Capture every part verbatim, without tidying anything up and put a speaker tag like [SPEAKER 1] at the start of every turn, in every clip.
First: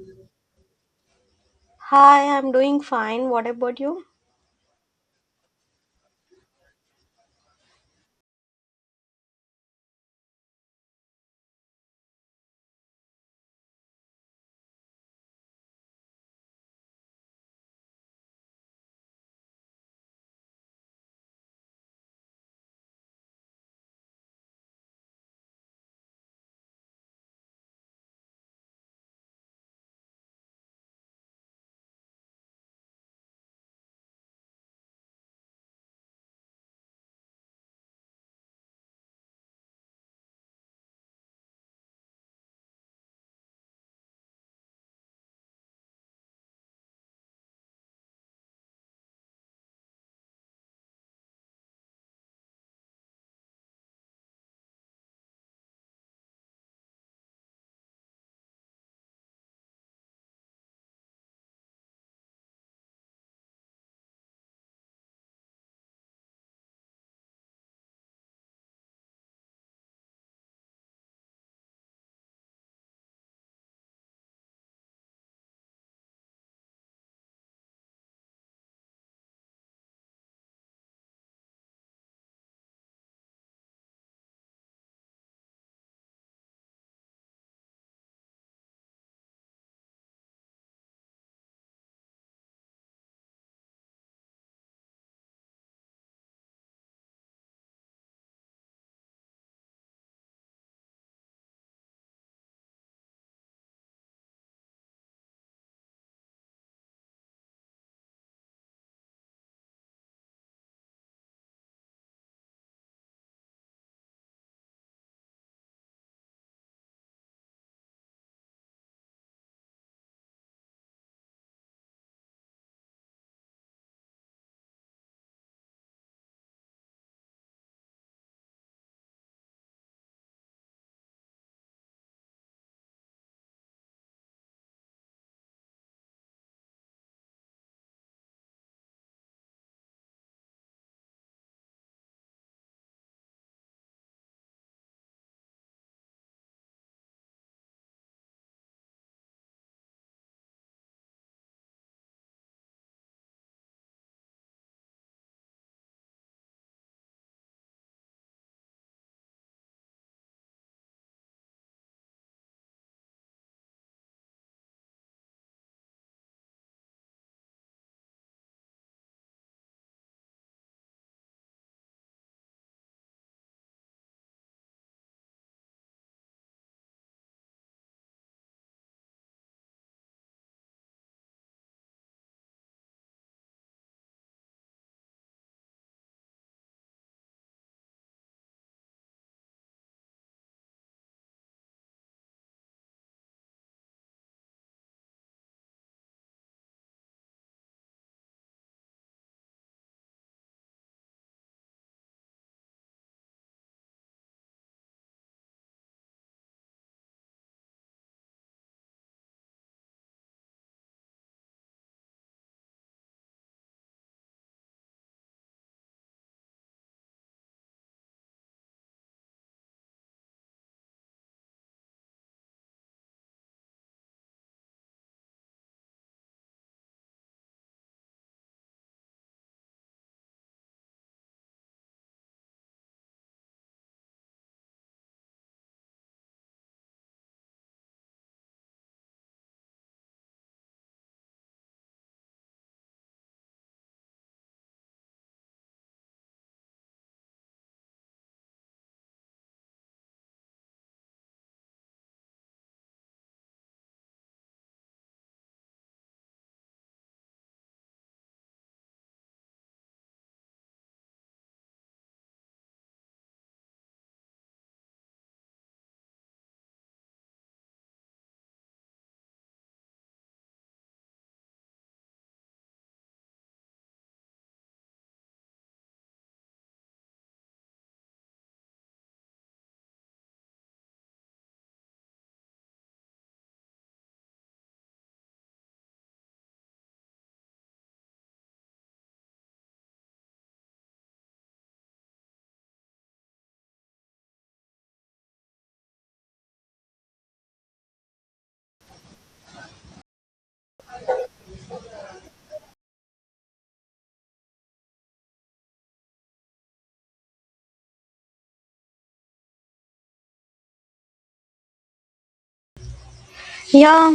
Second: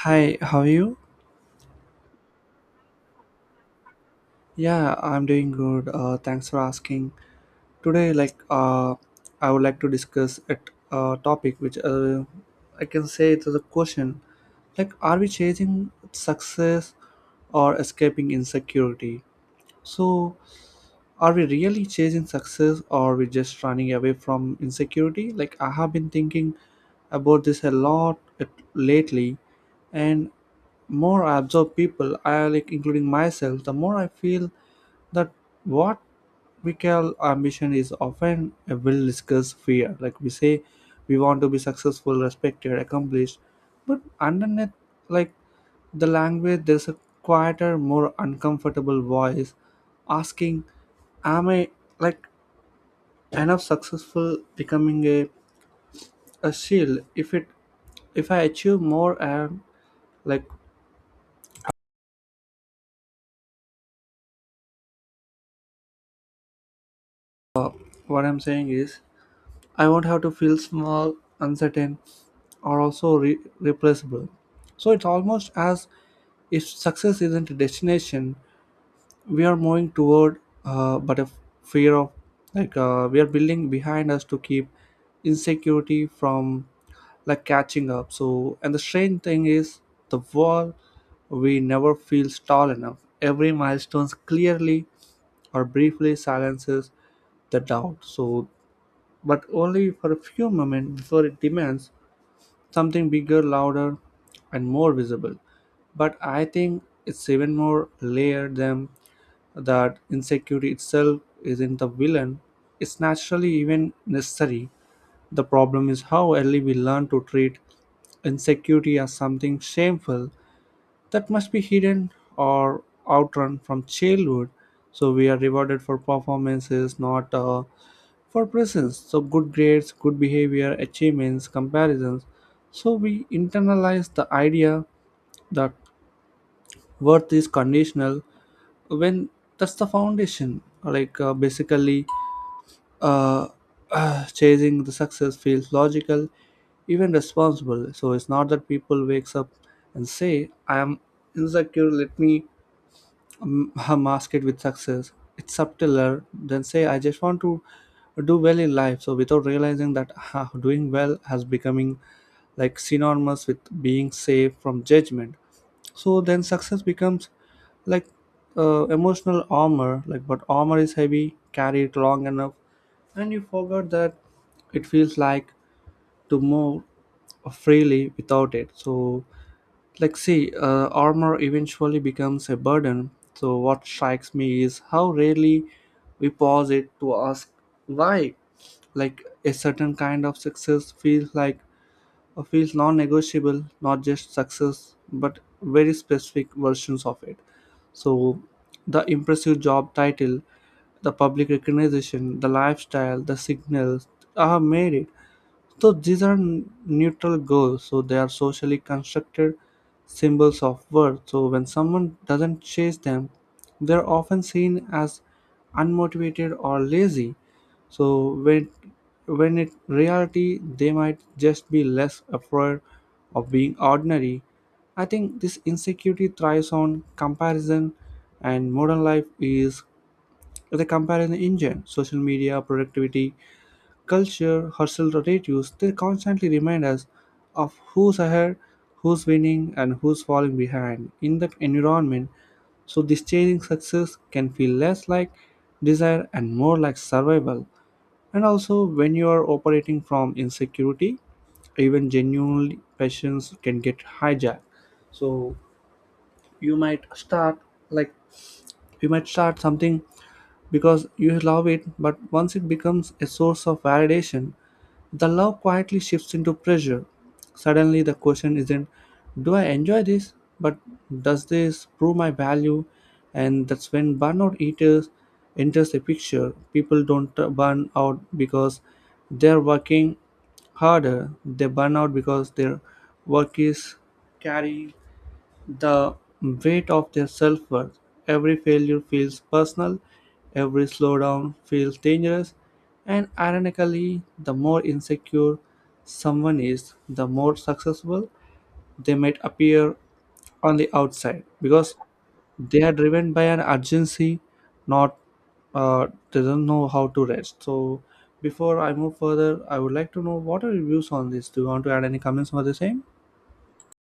[SPEAKER 1] Hi, how are you?
[SPEAKER 2] Hi, I'm doing fine. What about you?
[SPEAKER 1] Yeah, I'm doing good. Uh, thanks for asking. Today, like, uh, I would like to discuss a uh, topic which, uh, I can say, it is a question. Like, are we chasing success or escaping insecurity? So, are we really chasing success or are we just running away from insecurity? Like, I have been thinking about this a lot at- lately, and more I observe people, I like including myself, the more I feel that what we call ambition is often a well discussed fear. Like we say, we want to be successful, respected, accomplished, but underneath, like the language, there's a quieter, more uncomfortable voice asking, am I, like, enough? Successful becoming a, a shield, if it, if I achieve more, and like what I'm saying is I won't have to feel small, uncertain, or also re- replaceable. So it's almost as if success isn't a destination we are moving toward, uh, but a fear of, like uh, we are building behind us to keep insecurity from like catching up. So, and the strange thing is, the wall we never feels tall enough. Every milestone clearly or briefly silences the doubt, so, but only for a few moments before it demands something bigger, louder, and more visible. But I think it's even more layered than that. Insecurity itself isn't the villain, it's naturally even necessary. The problem is how early we learn to treat insecurity as something shameful that must be hidden or outrun from childhood. So we are rewarded for performances, not, uh, for presence. So good grades, good behavior, achievements, comparisons. So we internalize the idea that worth is conditional, when that's the foundation. Like, uh, basically, uh, uh, chasing the success feels logical, even responsible. So it's not that people wakes up and say, I am insecure, let me um, mask it with success. It's subtler than, say, I just want to do well in life. So without realizing that, doing well has becoming like synonymous with being safe from judgment. So then success becomes, like, uh, emotional armor. Like, but armor is heavy. Carry it long enough and you forgot that, it feels like to move freely without it. So like, see, uh, armor eventually becomes a burden. So what strikes me is how rarely we pause it to ask why. Like a certain kind of success feels like, uh, feels non-negotiable, not just success but very specific versions of it. So the impressive job title, the public recognition, the lifestyle, the signals are made it. So these are n- neutral goals. So they are socially constructed symbols of worth. So when someone doesn't chase them, they're often seen as unmotivated or lazy. So when when in reality they might just be less afraid of being ordinary. I think this insecurity thrives on comparison, and modern life is the comparison engine. Social media, productivity, culture herself, relatives, they constantly remind us of who's ahead, who's winning, and who's falling behind in that environment. So, this chasing success can feel less like desire and more like survival. And also, when you are operating from insecurity, even genuine passions can get hijacked. So, you might start like you might start something because you love it, but once it becomes a source of validation, the love quietly shifts into pressure. Suddenly, the question isn't, do I enjoy this, but, does this prove my value? And that's when burnout eaters enters the picture. People don't, uh, burn out because they're working harder, they burn out because their work is carrying the weight of their self-worth. Every failure feels personal, every slowdown feels dangerous, and ironically, the more insecure someone is, the more successful they might appear on the outside because they are driven by an urgency, not, uh, they don't know how to rest. So, before I move further, I would like to know, what are your views on this? Do you want to add any comments for the same?
[SPEAKER 2] Yeah,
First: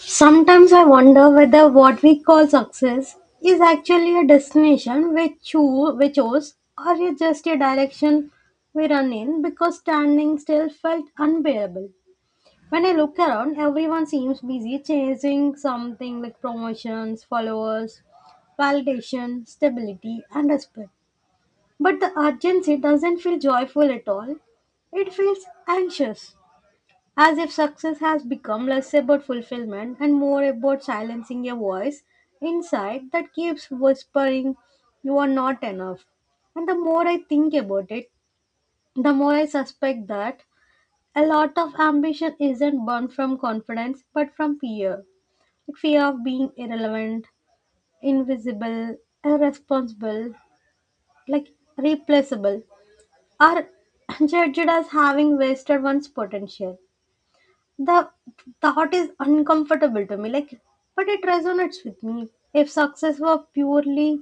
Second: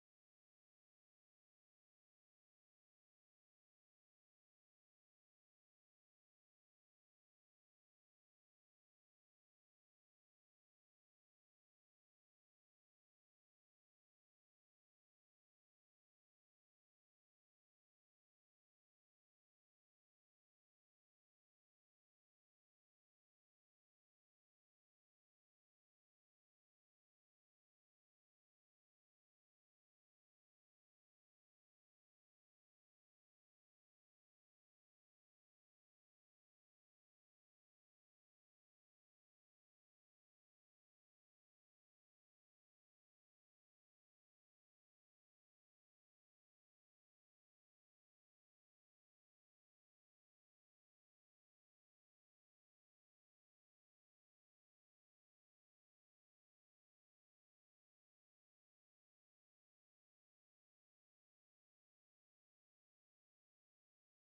[SPEAKER 2] sometimes I wonder whether what we call success is actually a destination we choose, we chose or it's just a direction we run in because standing still felt unbearable. When I look around, everyone seems busy chasing something like promotions, followers, validation, stability, and respect. But the urgency doesn't feel joyful at all. It feels anxious. As if success has become less about fulfillment and more about silencing a voice inside that keeps whispering, you are not enough. And the more I think about it, the more I suspect that a lot of ambition isn't born from confidence but from fear. Like fear of being irrelevant, invisible, irresponsible, like replaceable, or judged as having wasted one's potential. The thought is uncomfortable to me, like, but it resonates with me. If success were purely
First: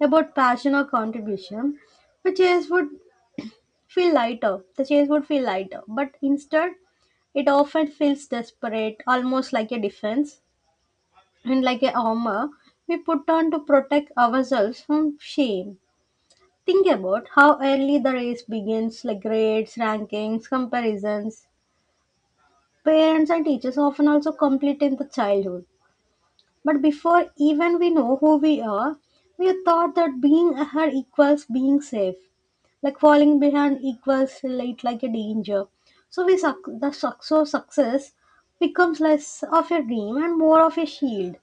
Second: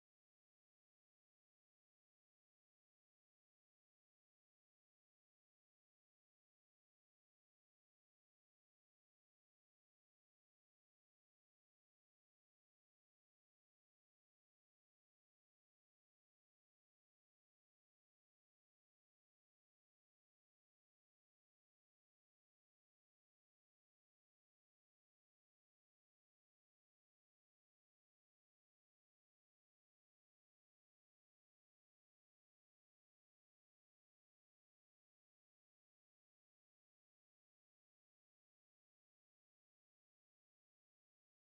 [SPEAKER 2] about passion or contribution, the chase would feel lighter the chase would feel lighter, but instead it often feels desperate, almost like a defense and like a armor we put on to protect ourselves from shame. Think about how early the race begins, like grades, rankings, comparisons. Parents and teachers often also complete in the childhood. But before even we know who we are, we are taught that being ahead equals being safe. Like falling behind equals late, like a danger. So we suc the suc- so success becomes less of a dream and more of a shield.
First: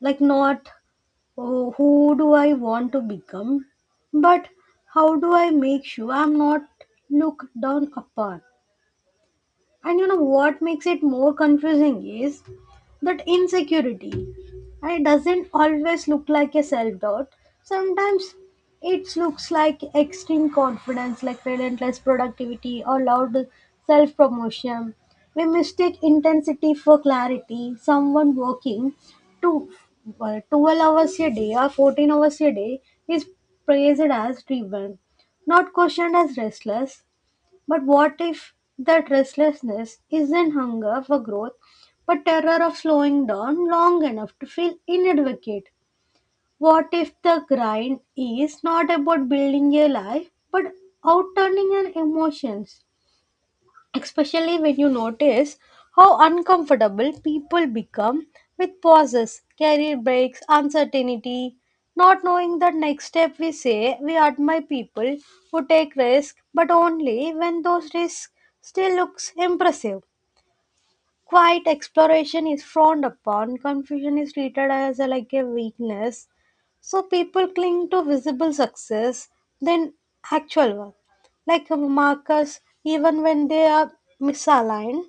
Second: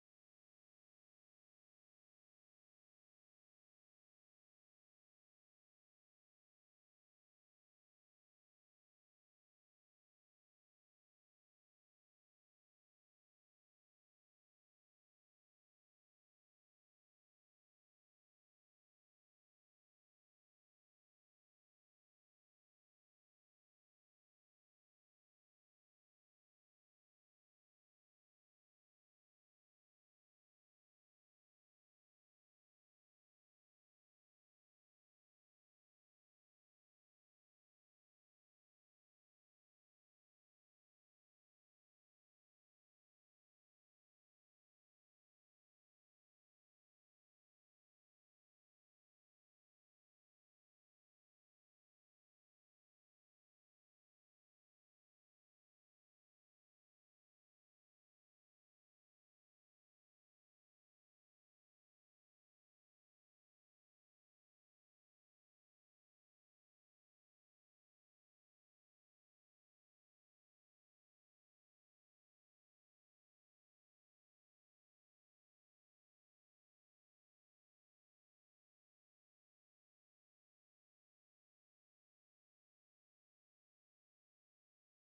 [SPEAKER 2] Like not, oh, who do I want to become, but how do I make sure I'm not looked down upon. And you know what makes it more confusing is that insecurity. And it doesn't always look like a self doubt. Sometimes it looks like extreme confidence, like relentless productivity or loud self promotion. We mistake intensity for clarity. Someone working to uh, twelve hours a day or fourteen hours a day is praised as driven, not questioned as restless. But what if that restlessness isn't hunger for growth, but terror of slowing down long enough to feel inadequate? What if the grind is not about building a life, but outturning an emotions? Especially when you notice how uncomfortable people become with pauses, career breaks, uncertainty, not knowing the next step. We say we admire people who take risks, but only when those risks still looks impressive. Quiet exploration is frowned upon. Confusion is treated as a, like a weakness. So people cling to visible success than actual work, like markers, even when they are misaligned,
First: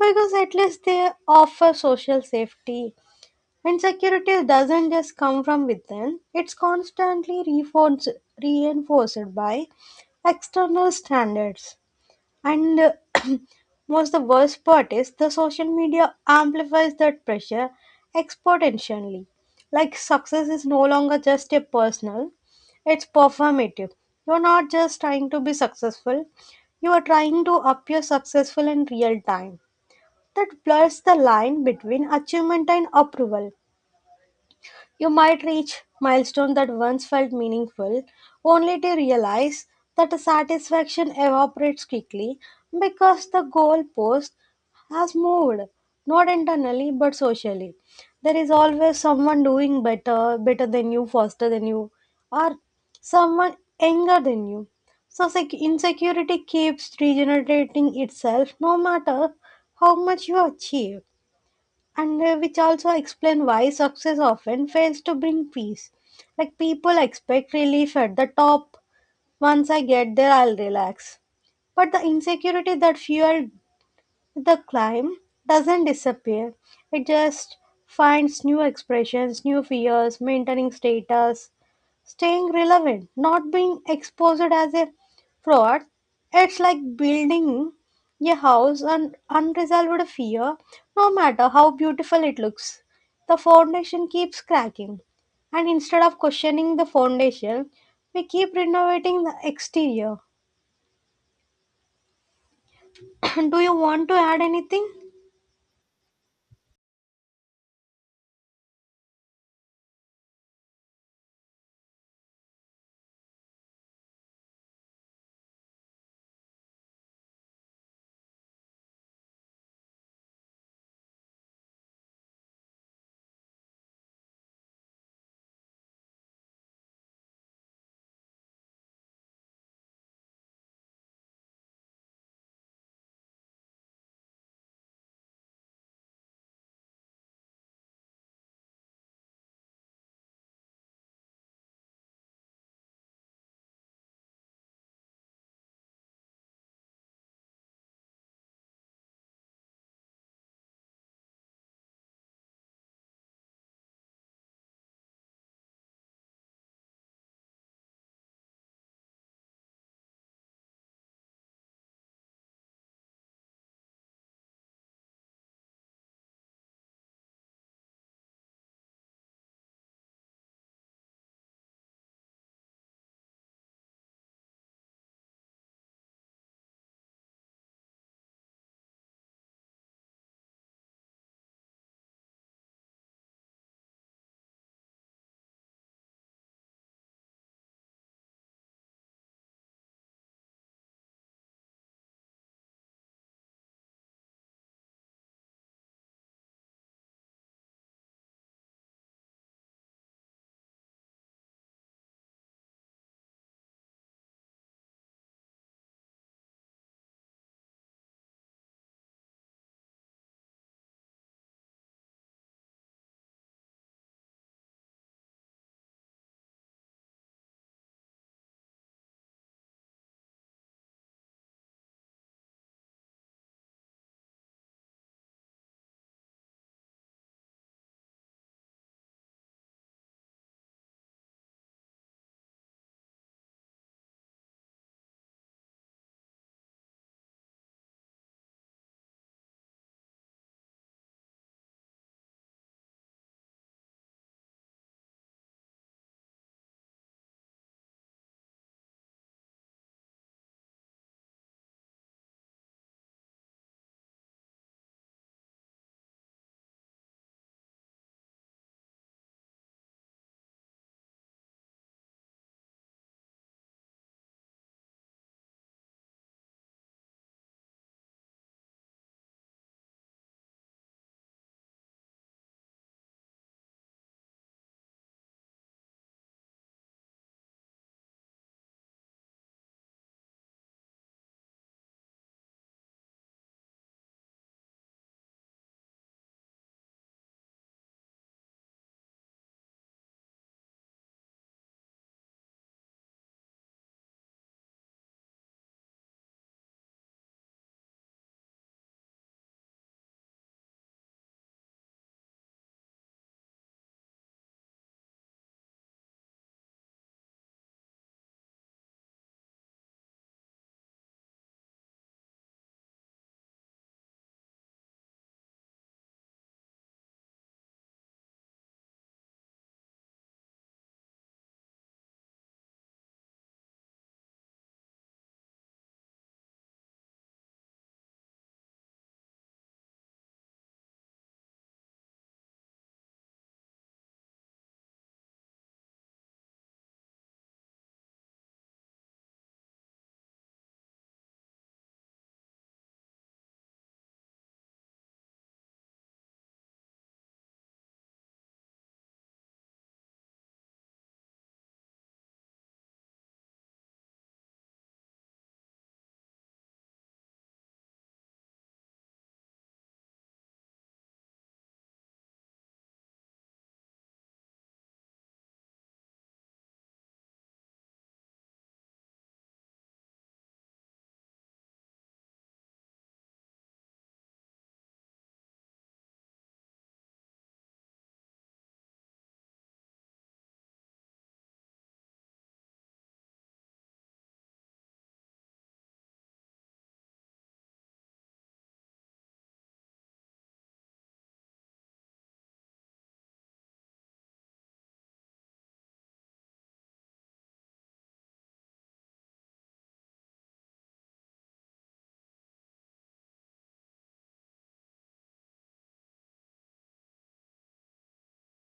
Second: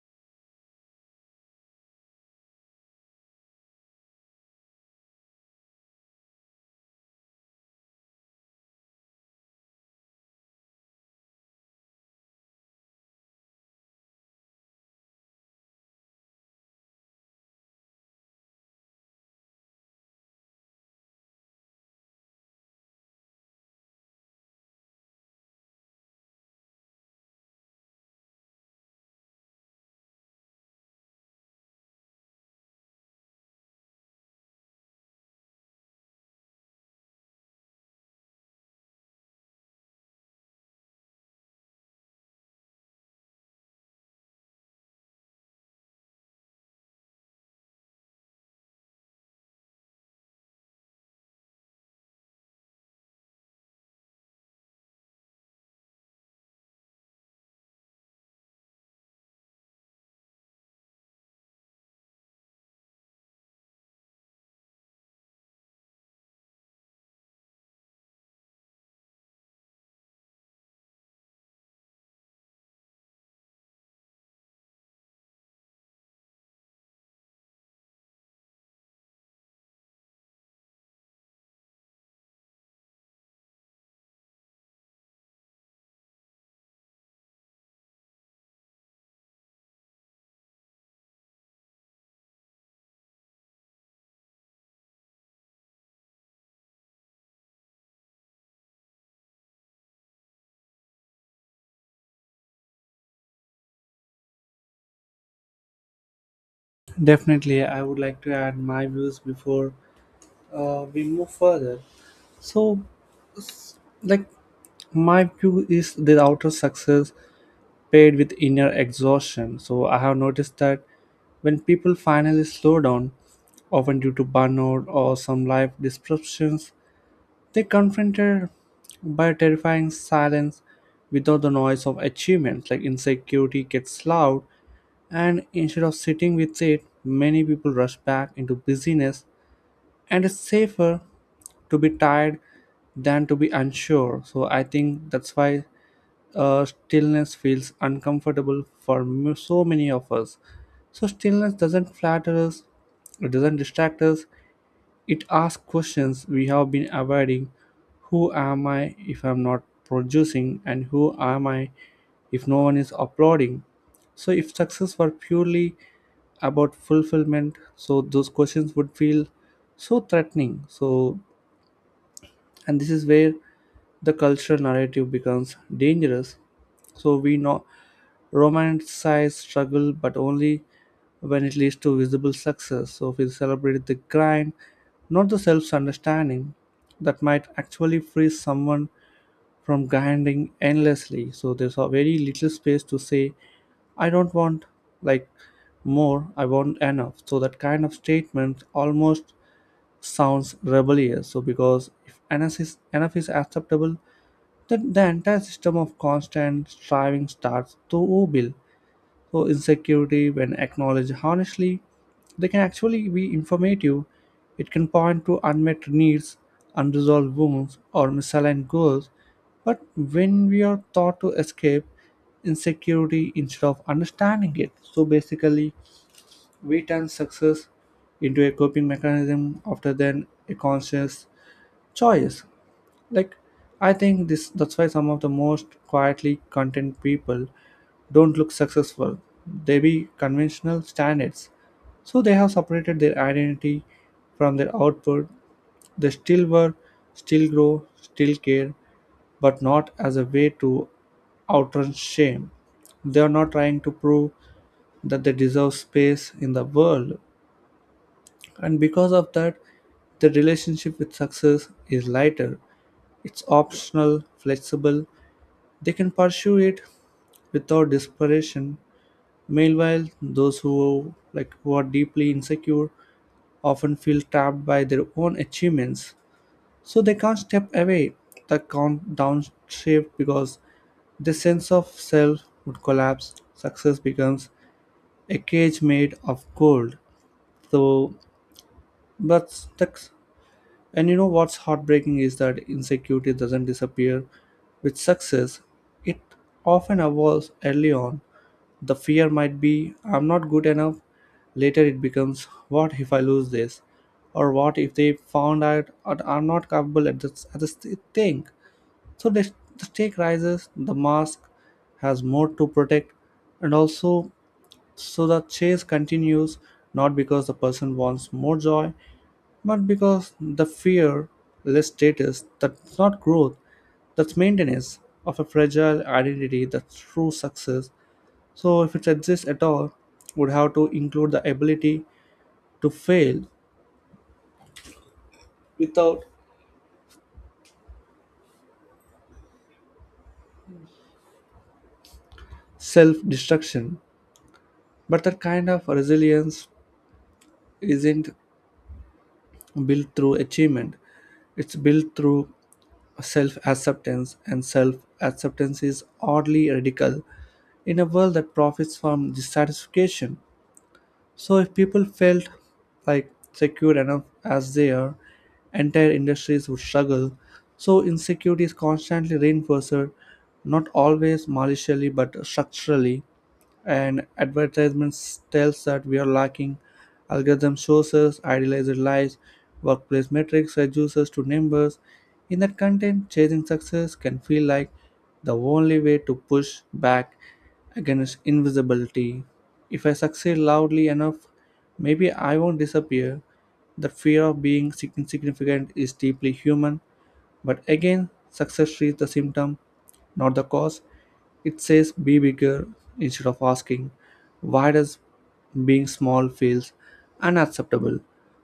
[SPEAKER 2] because at least they offer social safety. And security doesn't just come from within, it's constantly reinforced, reinforced by external standards. And uh, most the worst part is the social media amplifies that pressure exponentially. Like success is no longer just a personal, it's performative. You're not just trying to be successful, you are trying to appear successful in real time. That blurs the line between achievement and approval. You might reach milestone that once felt meaningful, only to realize that the satisfaction evaporates quickly because the goalpost has moved, not internally but socially. There is always someone doing better, better than you, faster than you, or someone younger than you. So sec- insecurity keeps regenerating itself no matter how much you achieve, and uh, which also explain why success often fails to bring peace. Like people expect relief at the top. Once I get there, I'll relax. But the insecurity that fueled the climb doesn't disappear, it just finds new expressions, new fears, maintaining status, staying relevant, not being exposed as a fraud. It's like building a house on unresolved fear, no matter how beautiful it looks. The foundation keeps cracking, and instead of questioning the foundation, we keep renovating the exterior. Do you want to add anything?
[SPEAKER 1] Definitely, I would like to add my views before, uh, we move further. So, like, my view is the outer success paired with inner exhaustion. So, I have noticed that when people finally slow down, often due to burnout or some life disruptions, they confronted by terrifying silence without the noise of achievement. Like, insecurity gets loud, and instead of sitting with it, many people rush back into busyness, and it's safer to be tired than to be unsure. So I think that's why, uh, stillness feels uncomfortable for m- so many of us. So stillness doesn't flatter us, it doesn't distract us, it asks questions we have been avoiding. Who am I if I'm not producing? And who am I if no one is uploading? So, if success were purely about fulfillment, so those questions would feel so threatening. So, and this is where the cultural narrative becomes dangerous. So, we know romanticize struggle, but only when it leads to visible success. So we celebrate the grind, not the self understanding that might actually free someone from grinding endlessly. So there's a very little space to say, I don't want, like, more, I want enough. So that kind of statement almost sounds rebellious. So because if enough is enough is acceptable, then the entire system of constant striving starts to wobble. So insecurity, when acknowledged honestly, they can actually be informative. It can point to unmet needs, unresolved wounds, or misaligned goals, but when we are taught to escape insecurity instead of understanding it, so basically we turn success into a coping mechanism after then a conscious choice. Like, I think this, that's why some of the most quietly content people don't look successful. They be conventional standards, so they have separated their identity from their output. They still work, still grow, still care, but not as a way to outrun shame. They are not trying to prove that they deserve space in the world, and because of that, the relationship with success is lighter. It's optional, flexible. They can pursue it without desperation. Meanwhile, those who, like, who are deeply insecure often feel trapped by their own achievements, so they can't step away, the count downshift, because the sense of self would collapse. Success becomes a cage made of gold. So, but the, and you know what's heartbreaking is that insecurity doesn't disappear with success, it often evolves early on. The fear might be, I'm not good enough. Later, it becomes, what if I lose this? Or what if they found out that I'm not capable at this, at this thing? So the, the stake rises, the mask has more to protect, and also, so the chase continues, not because the person wants more joy, but because the fear less status. That's not growth, that's maintenance of a fragile identity, that's true success. So if it exists at all, would have to include the ability to fail without self-destruction. But that kind of resilience isn't built through achievement. It's built through self acceptance, and self acceptance is oddly radical in a world that profits from dissatisfaction. So if people felt like secure enough as they are, entire industries would struggle. So insecurity is constantly reinforced, not always maliciously but structurally. And advertisements tells that we are lacking. Algorithm shows us idealized lives, workplace metrics reduce us to numbers. In that content, chasing success can feel like the only way to push back against invisibility. If I succeed loudly enough, maybe I won't disappear. The fear of being insignificant is deeply human, but again, success treats the symptom, not the cause. It says be bigger instead of asking, why does being small feels unacceptable.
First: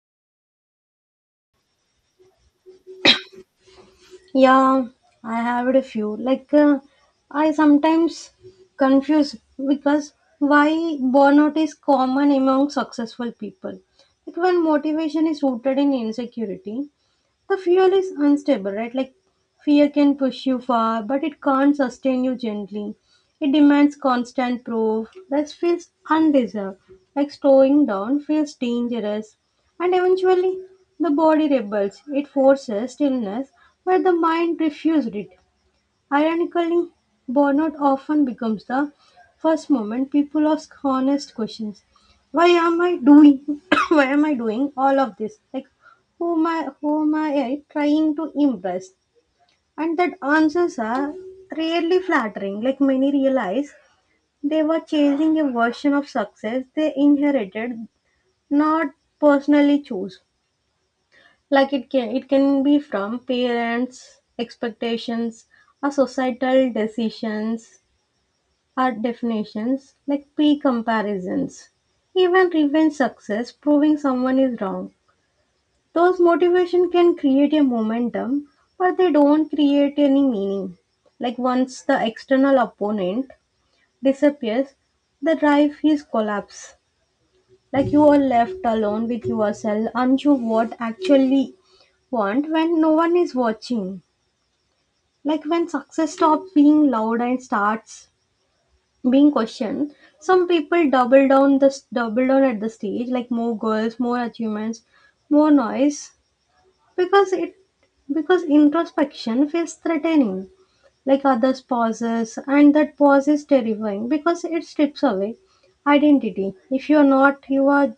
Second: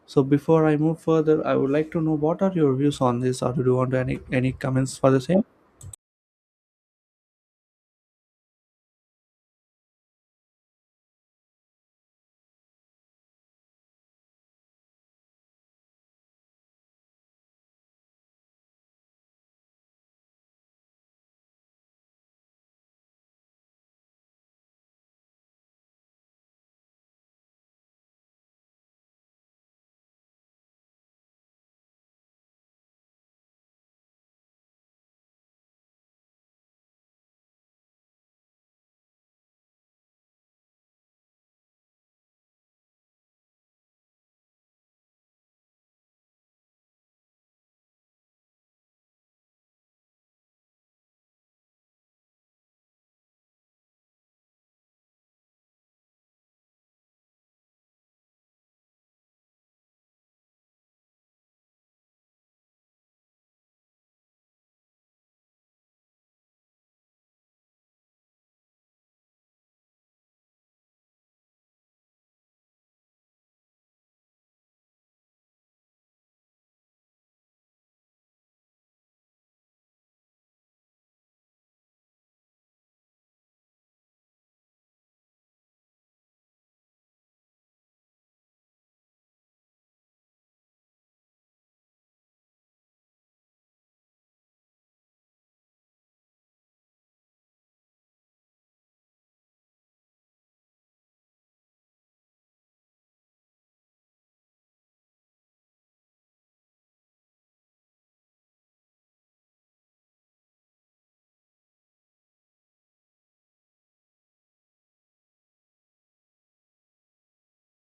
[SPEAKER 1] So before I move further, I would like to know, what are your views on this, or do you want any any
[SPEAKER 2] Yeah,
[SPEAKER 1] comments for the
[SPEAKER 2] I
[SPEAKER 1] same?
[SPEAKER 2] have a few. Like, uh, I sometimes confuse because why burnout is common among successful people. Like, when motivation is rooted in insecurity, the fuel is unstable, right? Like fear can push you far, but it can't sustain you gently. It demands constant proof. That feels undeserved. Like slowing down feels dangerous. And eventually, the body rebels. It forces stillness, but the mind refuses it. Ironically, burnout often becomes the first moment people ask honest questions. Why am I doing why am I doing all of this? Like who am I who am I eh, trying to impress? And that answers are rarely flattering. Like many realize they were chasing a version of success they inherited, not personally chose. Like it can it can be from parents expectations or societal decisions, our definitions, like pre-comparisons, even revenge success, proving someone is wrong. Those motivation can create a momentum, but they don't create any meaning. Like once the external opponent disappears, the drive is collapse. Like you are left alone with yourself, unsure what actually want when no one is watching. Like when success stops being loud and starts being questioned, some people double down, the double down at the stage, like more goals, more achievements, more noise, because it, because introspection feels threatening, like others pauses, and that pause is terrifying because it strips away identity. If you're not your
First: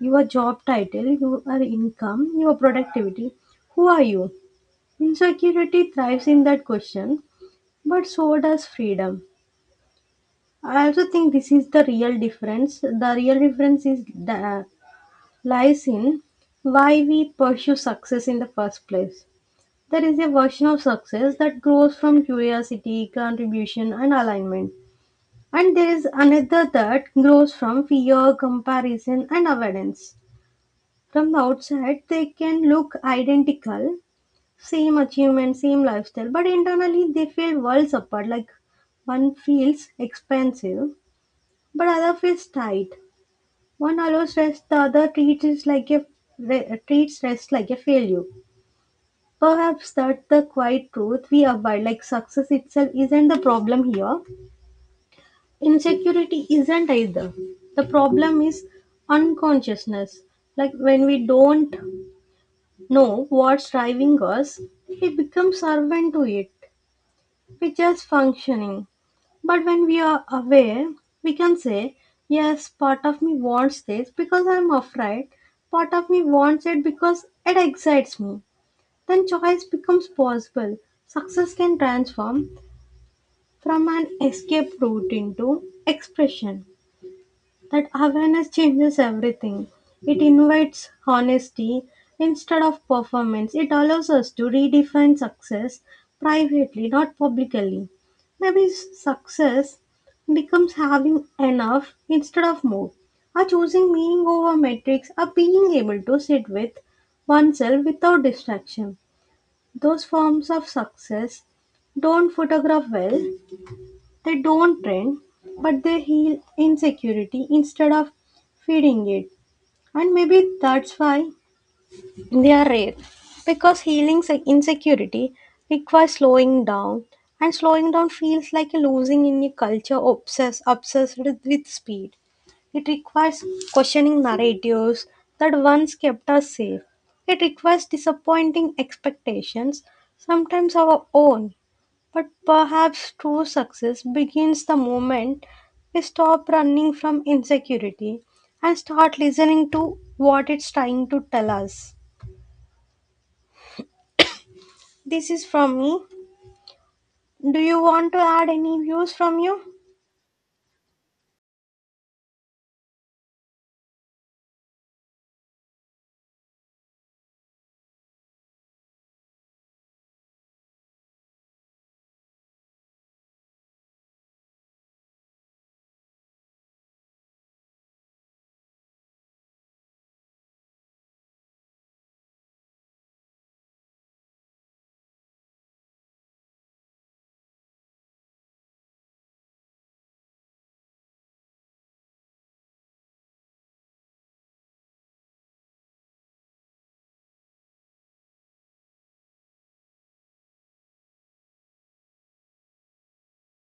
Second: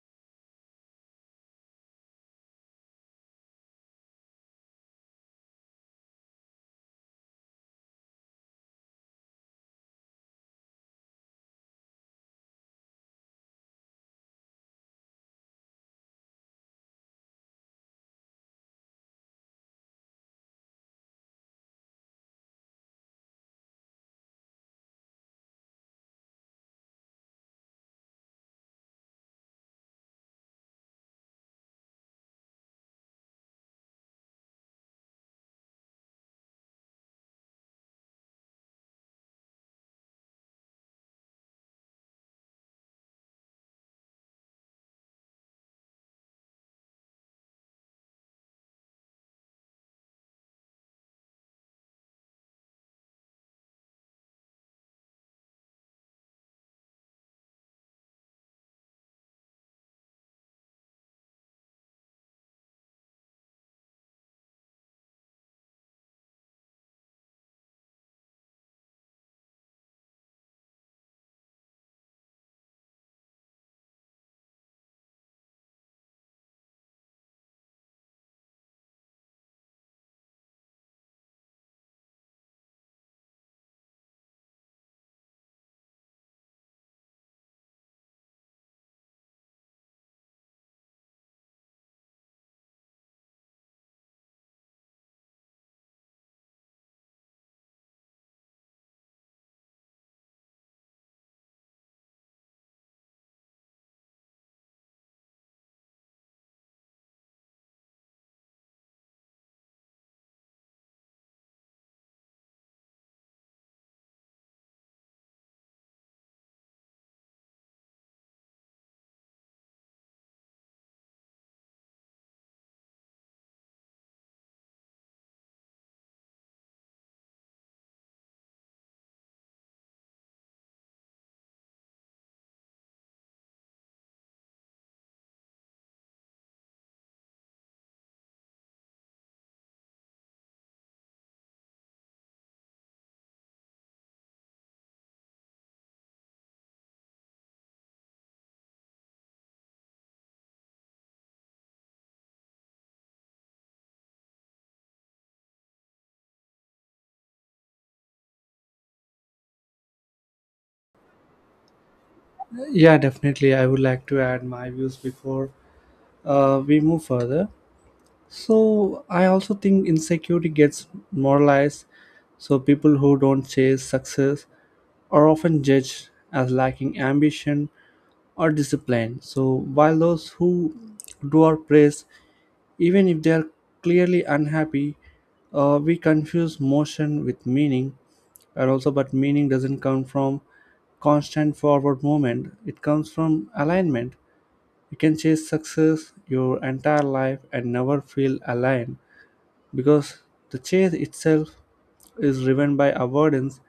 [SPEAKER 2] your job title, your income, your productivity, who are you? Insecurity thrives in that question, but so does freedom. I also think this is the real difference. The real difference is the, lies in why we pursue success in the first place. There is a version of success that grows from curiosity, contribution, and alignment, and there is another that grows from fear, comparison, and avoidance. From the outside, they can look identical, same achievement, same lifestyle, but internally they feel worlds apart. Like one feels expansive, but other feels tight. One allows rest, the other treats it like a re- treats rest like a failure. Perhaps that's the quiet truth we abide. Like success itself isn't the problem here. Insecurity isn't either. The problem is unconsciousness. Like when we don't know what's driving us, we become servant to it. We're just functioning. But when we are aware, we can say, yes, part of me wants this because I'm afraid, part of me wants it because it excites me. Then choice becomes possible. Success can transform from an escape route into expression. That awareness changes everything. It invites honesty instead of performance. It allows us to redefine success privately, not publicly. Maybe success becomes having enough instead of more, or choosing meaning over metrics, or being able to sit with oneself without distraction. Those forms of success don't photograph well, they don't trend, but they heal insecurity instead of feeding it. And maybe that's why they are rare. Because healing se- insecurity requires slowing down, and slowing down feels like a losing in a culture obsessed, obsessed with speed. It requires questioning narratives that once kept us safe. It requires disappointing expectations, sometimes our own, but perhaps true success begins the moment we stop running from insecurity and start listening to what it's trying to tell us. This is from me. Do you want to add any views from you?
[SPEAKER 1] Yeah, definitely. I would like to add my views before, uh, we move further. So I also think insecurity gets moralized. So people who don't chase success are often judged as lacking ambition or discipline, so while those who do are praised, even if they are clearly unhappy. Uh, we confuse motion with meaning, and also, but meaning doesn't come from constant forward movement, it comes from alignment. You can chase success your entire life and never feel aligned, because the chase itself is driven by avoidance,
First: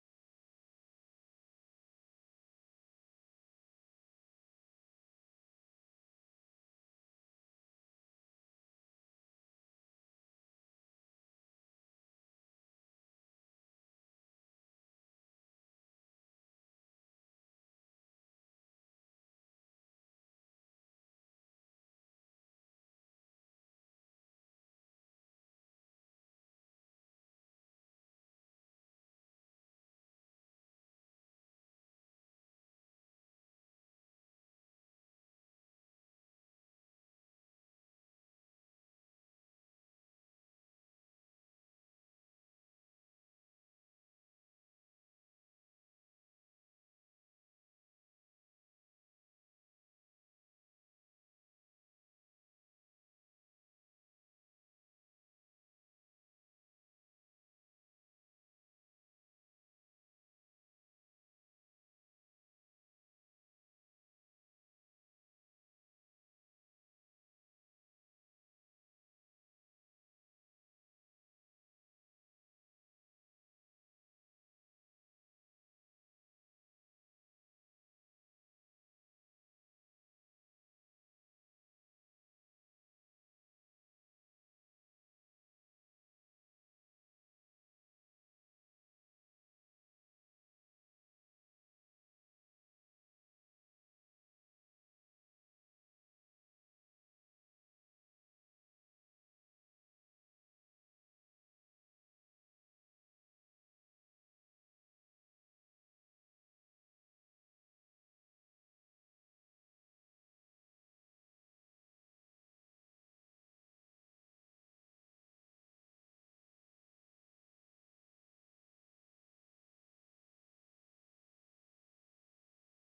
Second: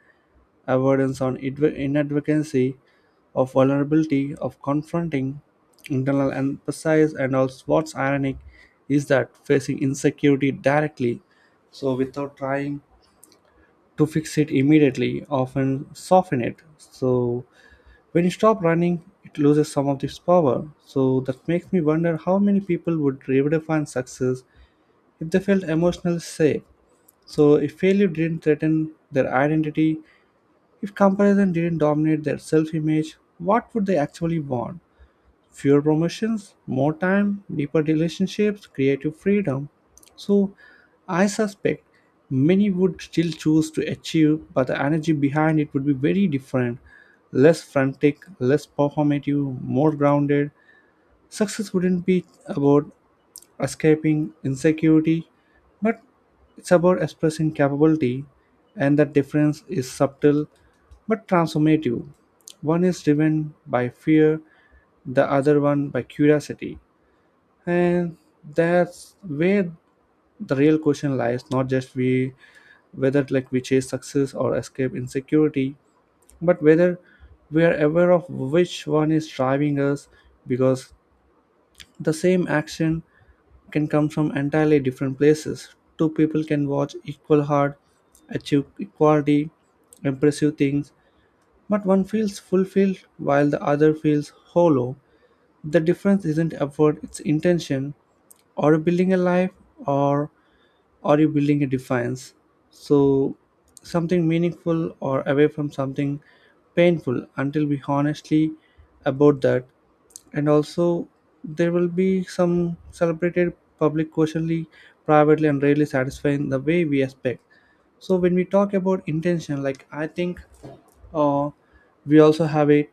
[SPEAKER 1] avoidance on inad- inadvocacy of vulnerability, of confronting internal emphasis. And also, what's ironic is that facing insecurity directly, so without trying to fix it immediately, often soften it. So when you stop running, it loses some of its power. So that makes me wonder how many people would redefine success if they felt emotionally safe. So if failure didn't threaten their identity, if comparison didn't dominate their self image, what would they actually want? Fewer promotions, more time, deeper relationships, creative freedom. So, I suspect many would still choose to achieve, but the energy behind it would be very different, less frantic, less performative, more grounded. Success wouldn't be about escaping insecurity, but it's about expressing capability, and that difference is subtle but transformative. One is driven by fear, the other one by curiosity, and that's where the real question lies, not just we whether like we chase success or escape insecurity, but whether we are aware of which one is driving us, because the same action can come from entirely different places. Two people can watch equal hard, achieve equality impressive things, but one feels fulfilled while the other feels hollow. The difference isn't upward, it's intention. Are you building a life, or are you building a defiance? So, something meaningful or away from something painful until we honestly about that. And also, there will be some celebrated public, questionly, privately, and rarely satisfying the way we expect. So, when we talk about intention, like I think uh, we also have a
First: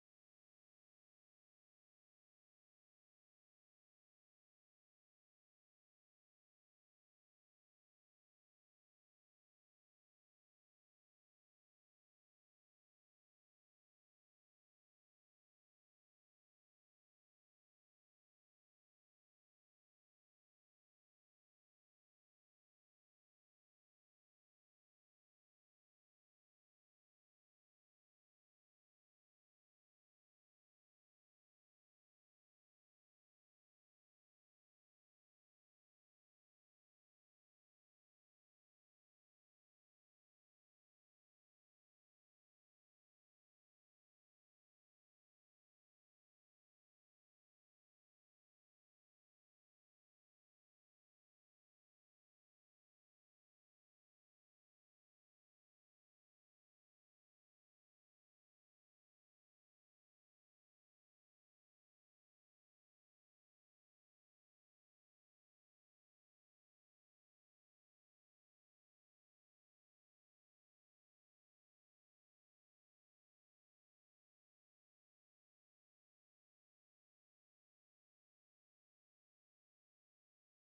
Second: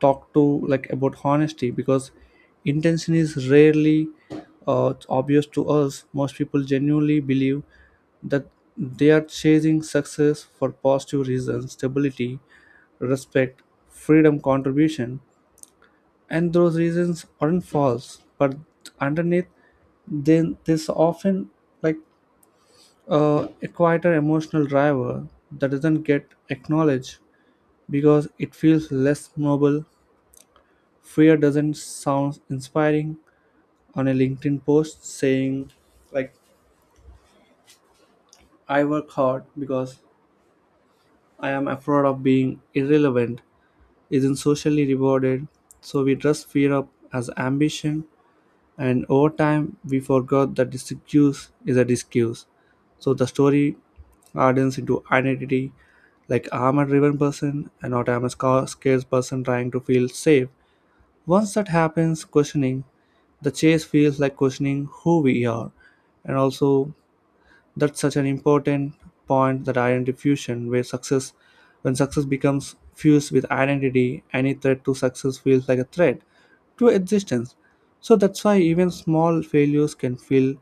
[SPEAKER 1] talk to like about honesty, because intention is rarely uh, obvious to us. Most people genuinely believe that they are chasing success for positive reasons: stability, respect, freedom, contribution. And those reasons aren't false, but underneath, then there's often like uh, a quieter emotional driver that doesn't get acknowledged because it feels less noble. Fear doesn't sound inspiring. On a LinkedIn post saying, like, I work hard because I am afraid of being irrelevant, isn't socially rewarded. So we dress fear up as ambition, and over time we forgot that this excuse is a disuse. So the story hardens into identity, like I'm a driven person, and not I'm a sca- scared person trying to feel safe. Once that happens, questioning the chase feels like questioning who we are. And also, that's such an important point, that identity fusion, where success, when success becomes fused with identity, any threat to success feels like a threat to existence. So that's why even small failures can feel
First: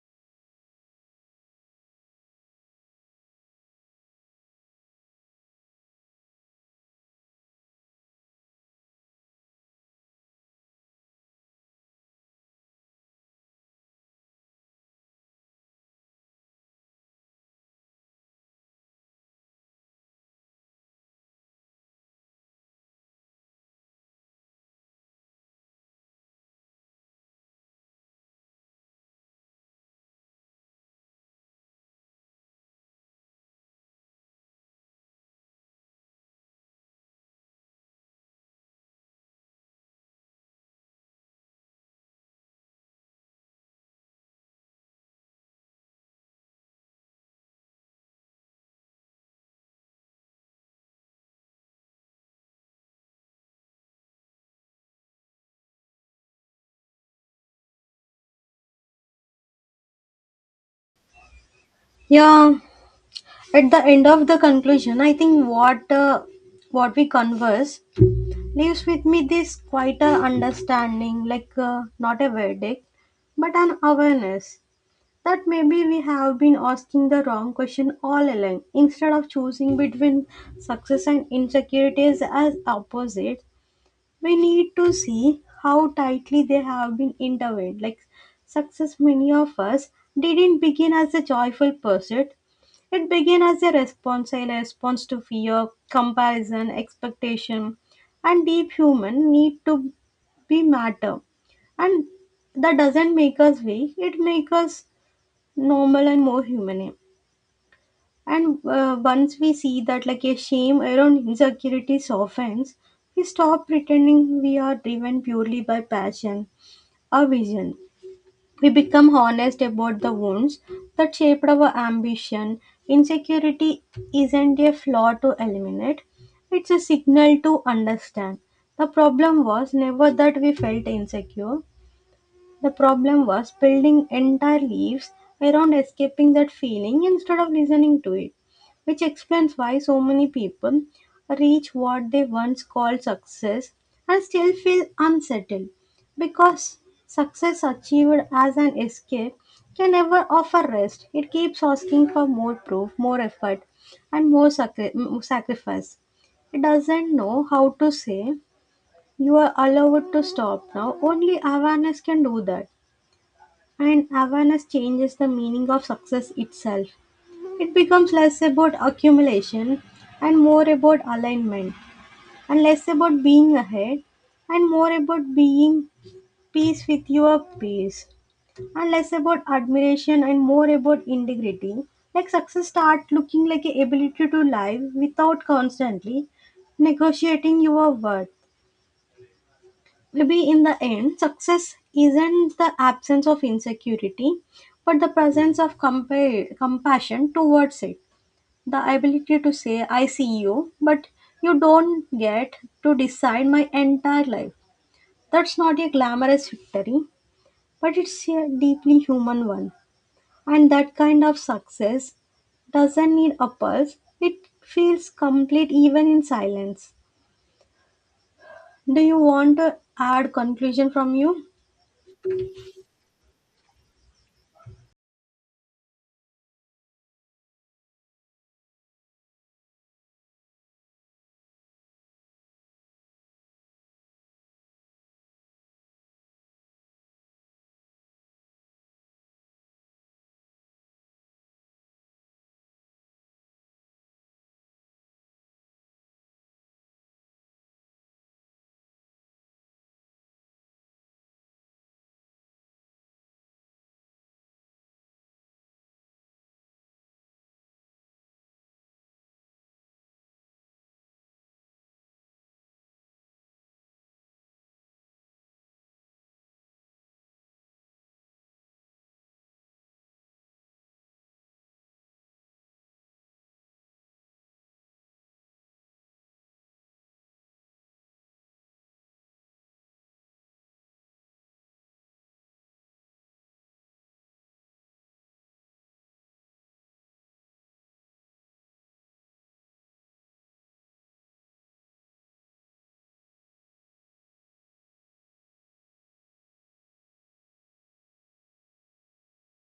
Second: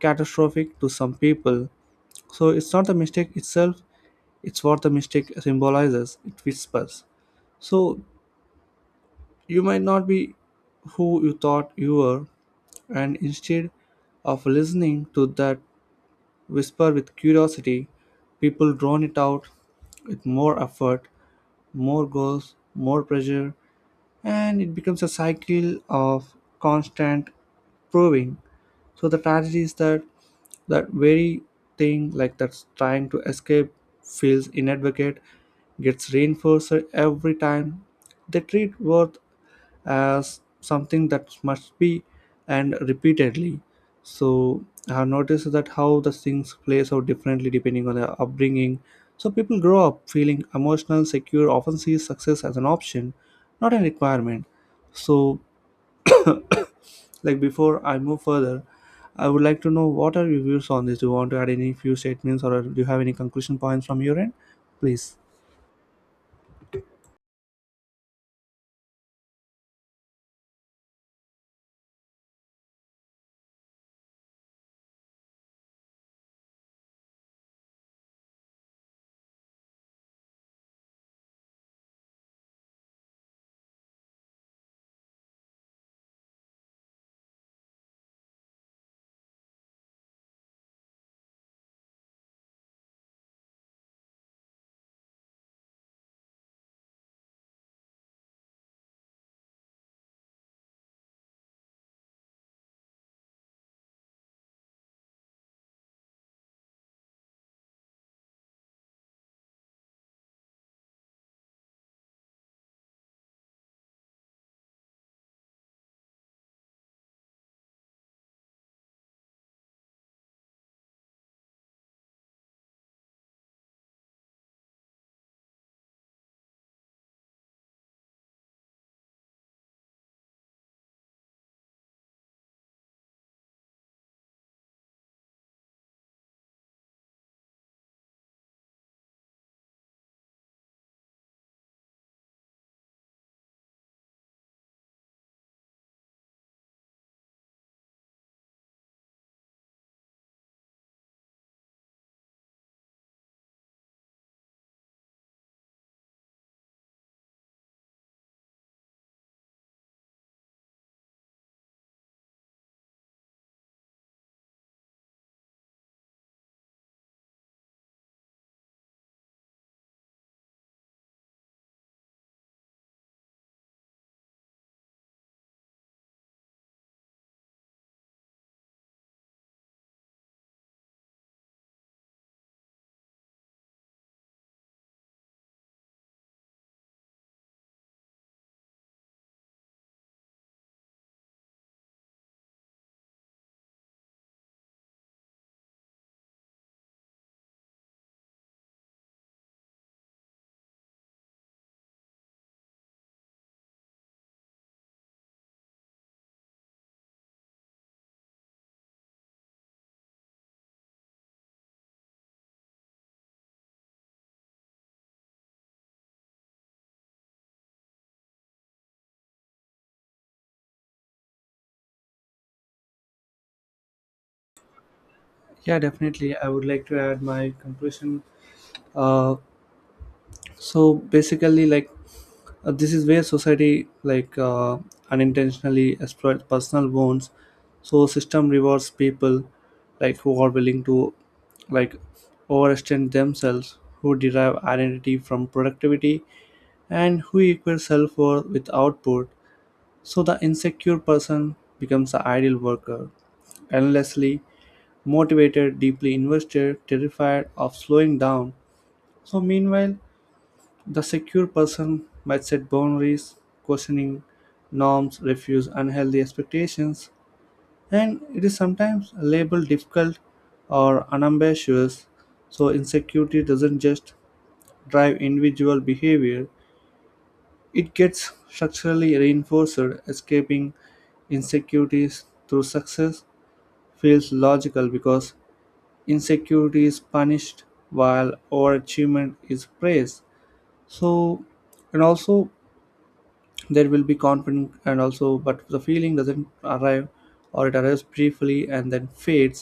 [SPEAKER 1] catastrophic to some people. So it's not the mistake itself, it's what the mistake symbolizes, it whispers. So you might not be who you thought you were, and instead of listening to that whisper with curiosity, people drown it out with more effort, more goals, more pressure, and it becomes a cycle of constant proving. So the tragedy is that that very thing like that's trying to escape feels inadvocate, gets reinforced every time. They treat worth as something that must be, and repeatedly. So I have noticed that how the things plays out differently depending on their upbringing. So people grow up feeling emotional secure often see success as an option, not a requirement. So, like before I move further, I would like to know, what are your views on this? Do you want to add any few statements,
[SPEAKER 2] Yeah,
[SPEAKER 1] or do you have any conclusion
[SPEAKER 2] at the
[SPEAKER 1] points from
[SPEAKER 2] end
[SPEAKER 1] your
[SPEAKER 2] of
[SPEAKER 1] end?
[SPEAKER 2] the conclusion, I
[SPEAKER 1] Please.
[SPEAKER 2] think what uh, what we converse leaves with me this quieter understanding, like, uh, not a verdict, but an awareness that maybe we have been asking the wrong question all along. Instead of choosing between success and insecurities as opposites, we need to see how tightly they have been intertwined. Like success, many of us didn't begin as a joyful pursuit. It began as a response, a response to fear, comparison, expectation, and deep human need to be matter. And that doesn't make us weak. It makes us normal and more human, yeah. And uh, once we see that, like a shame around insecurities softens, we stop pretending we are driven purely by passion or vision. We become honest about the wounds that shaped our ambition. Insecurity isn't a flaw to eliminate, it's a signal to understand. The problem was never that we felt insecure, the problem was building entire lives around escaping that feeling instead of listening to it, which explains why so many people reach what they once called success and still feel unsettled, because success achieved as an escape can never offer rest. It keeps asking for more proof, more effort, and more sacri- m- sacrifice. It doesn't know how to say, you are allowed to stop now. Only awareness can do that. And awareness changes the meaning of success itself. It becomes less about accumulation and more about alignment, and less about being ahead and more about being peace with your peace, and less about admiration and more about integrity. Like success start looking like a ability to live without constantly negotiating your worth. Maybe in the end, success isn't the absence of insecurity, but the presence of compa- compassion towards it. The ability to say, I see you, but you don't get to decide my entire life. That's not a glamorous victory, but it's a deeply human one. And that kind of success doesn't need a pulse, it feels complete even in silence. Do you want to add conclusion from you?
[SPEAKER 1] Yeah, definitely, I would like to add my conclusion. Uh, so basically, like Uh, this is where society, like uh, unintentionally exploits personal wounds. So system rewards people like who are willing to like overextend themselves, who derive identity from productivity, and who equate self-worth with output. So the insecure person becomes the ideal worker, endlessly motivated, deeply invested, terrified of slowing down. So meanwhile, the secure person might set boundaries, questioning norms, refuse unhealthy expectations, and it is sometimes labeled difficult or unambitious. So, insecurity doesn't just drive individual behavior, it gets structurally reinforced. Escaping insecurities through success feels logical because insecurity is punished while overachievement is praised. So, and also, there will be confident, and also but the feeling doesn't arrive, or it arrives briefly and then fades,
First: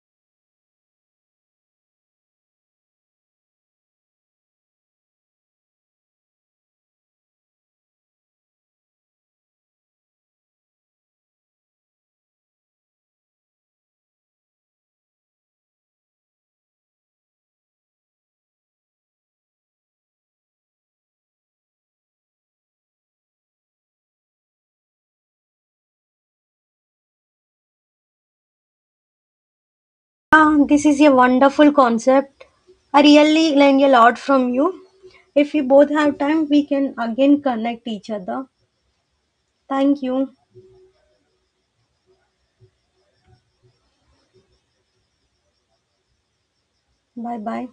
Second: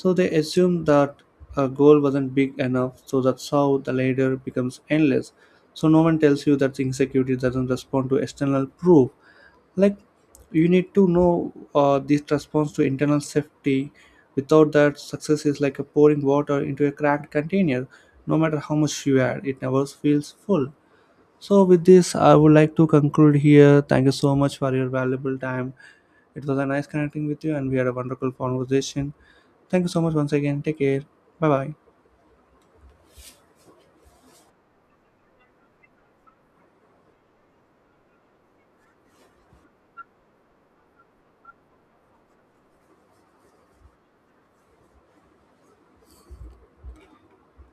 [SPEAKER 1] so they assume that a goal wasn't big enough. So that's how the ladder becomes endless. So no one tells you that insecurity doesn't respond to external proof. like you need to know, uh, this response to internal safety. Without that, success is like a pouring water into a cracked container. No matter how much you add, it never feels full. So, with this, I would like to conclude here. Thank you so much for your valuable time. It was a nice connecting with you, and we had a wonderful conversation. Thank you so much once
[SPEAKER 2] Ah,
[SPEAKER 1] again. Take
[SPEAKER 2] this is
[SPEAKER 1] care.
[SPEAKER 2] a
[SPEAKER 1] Bye
[SPEAKER 2] wonderful
[SPEAKER 1] bye.
[SPEAKER 2] concept. I really learned a lot from you. If we both have time, we can again connect each other. Thank you. Bye bye.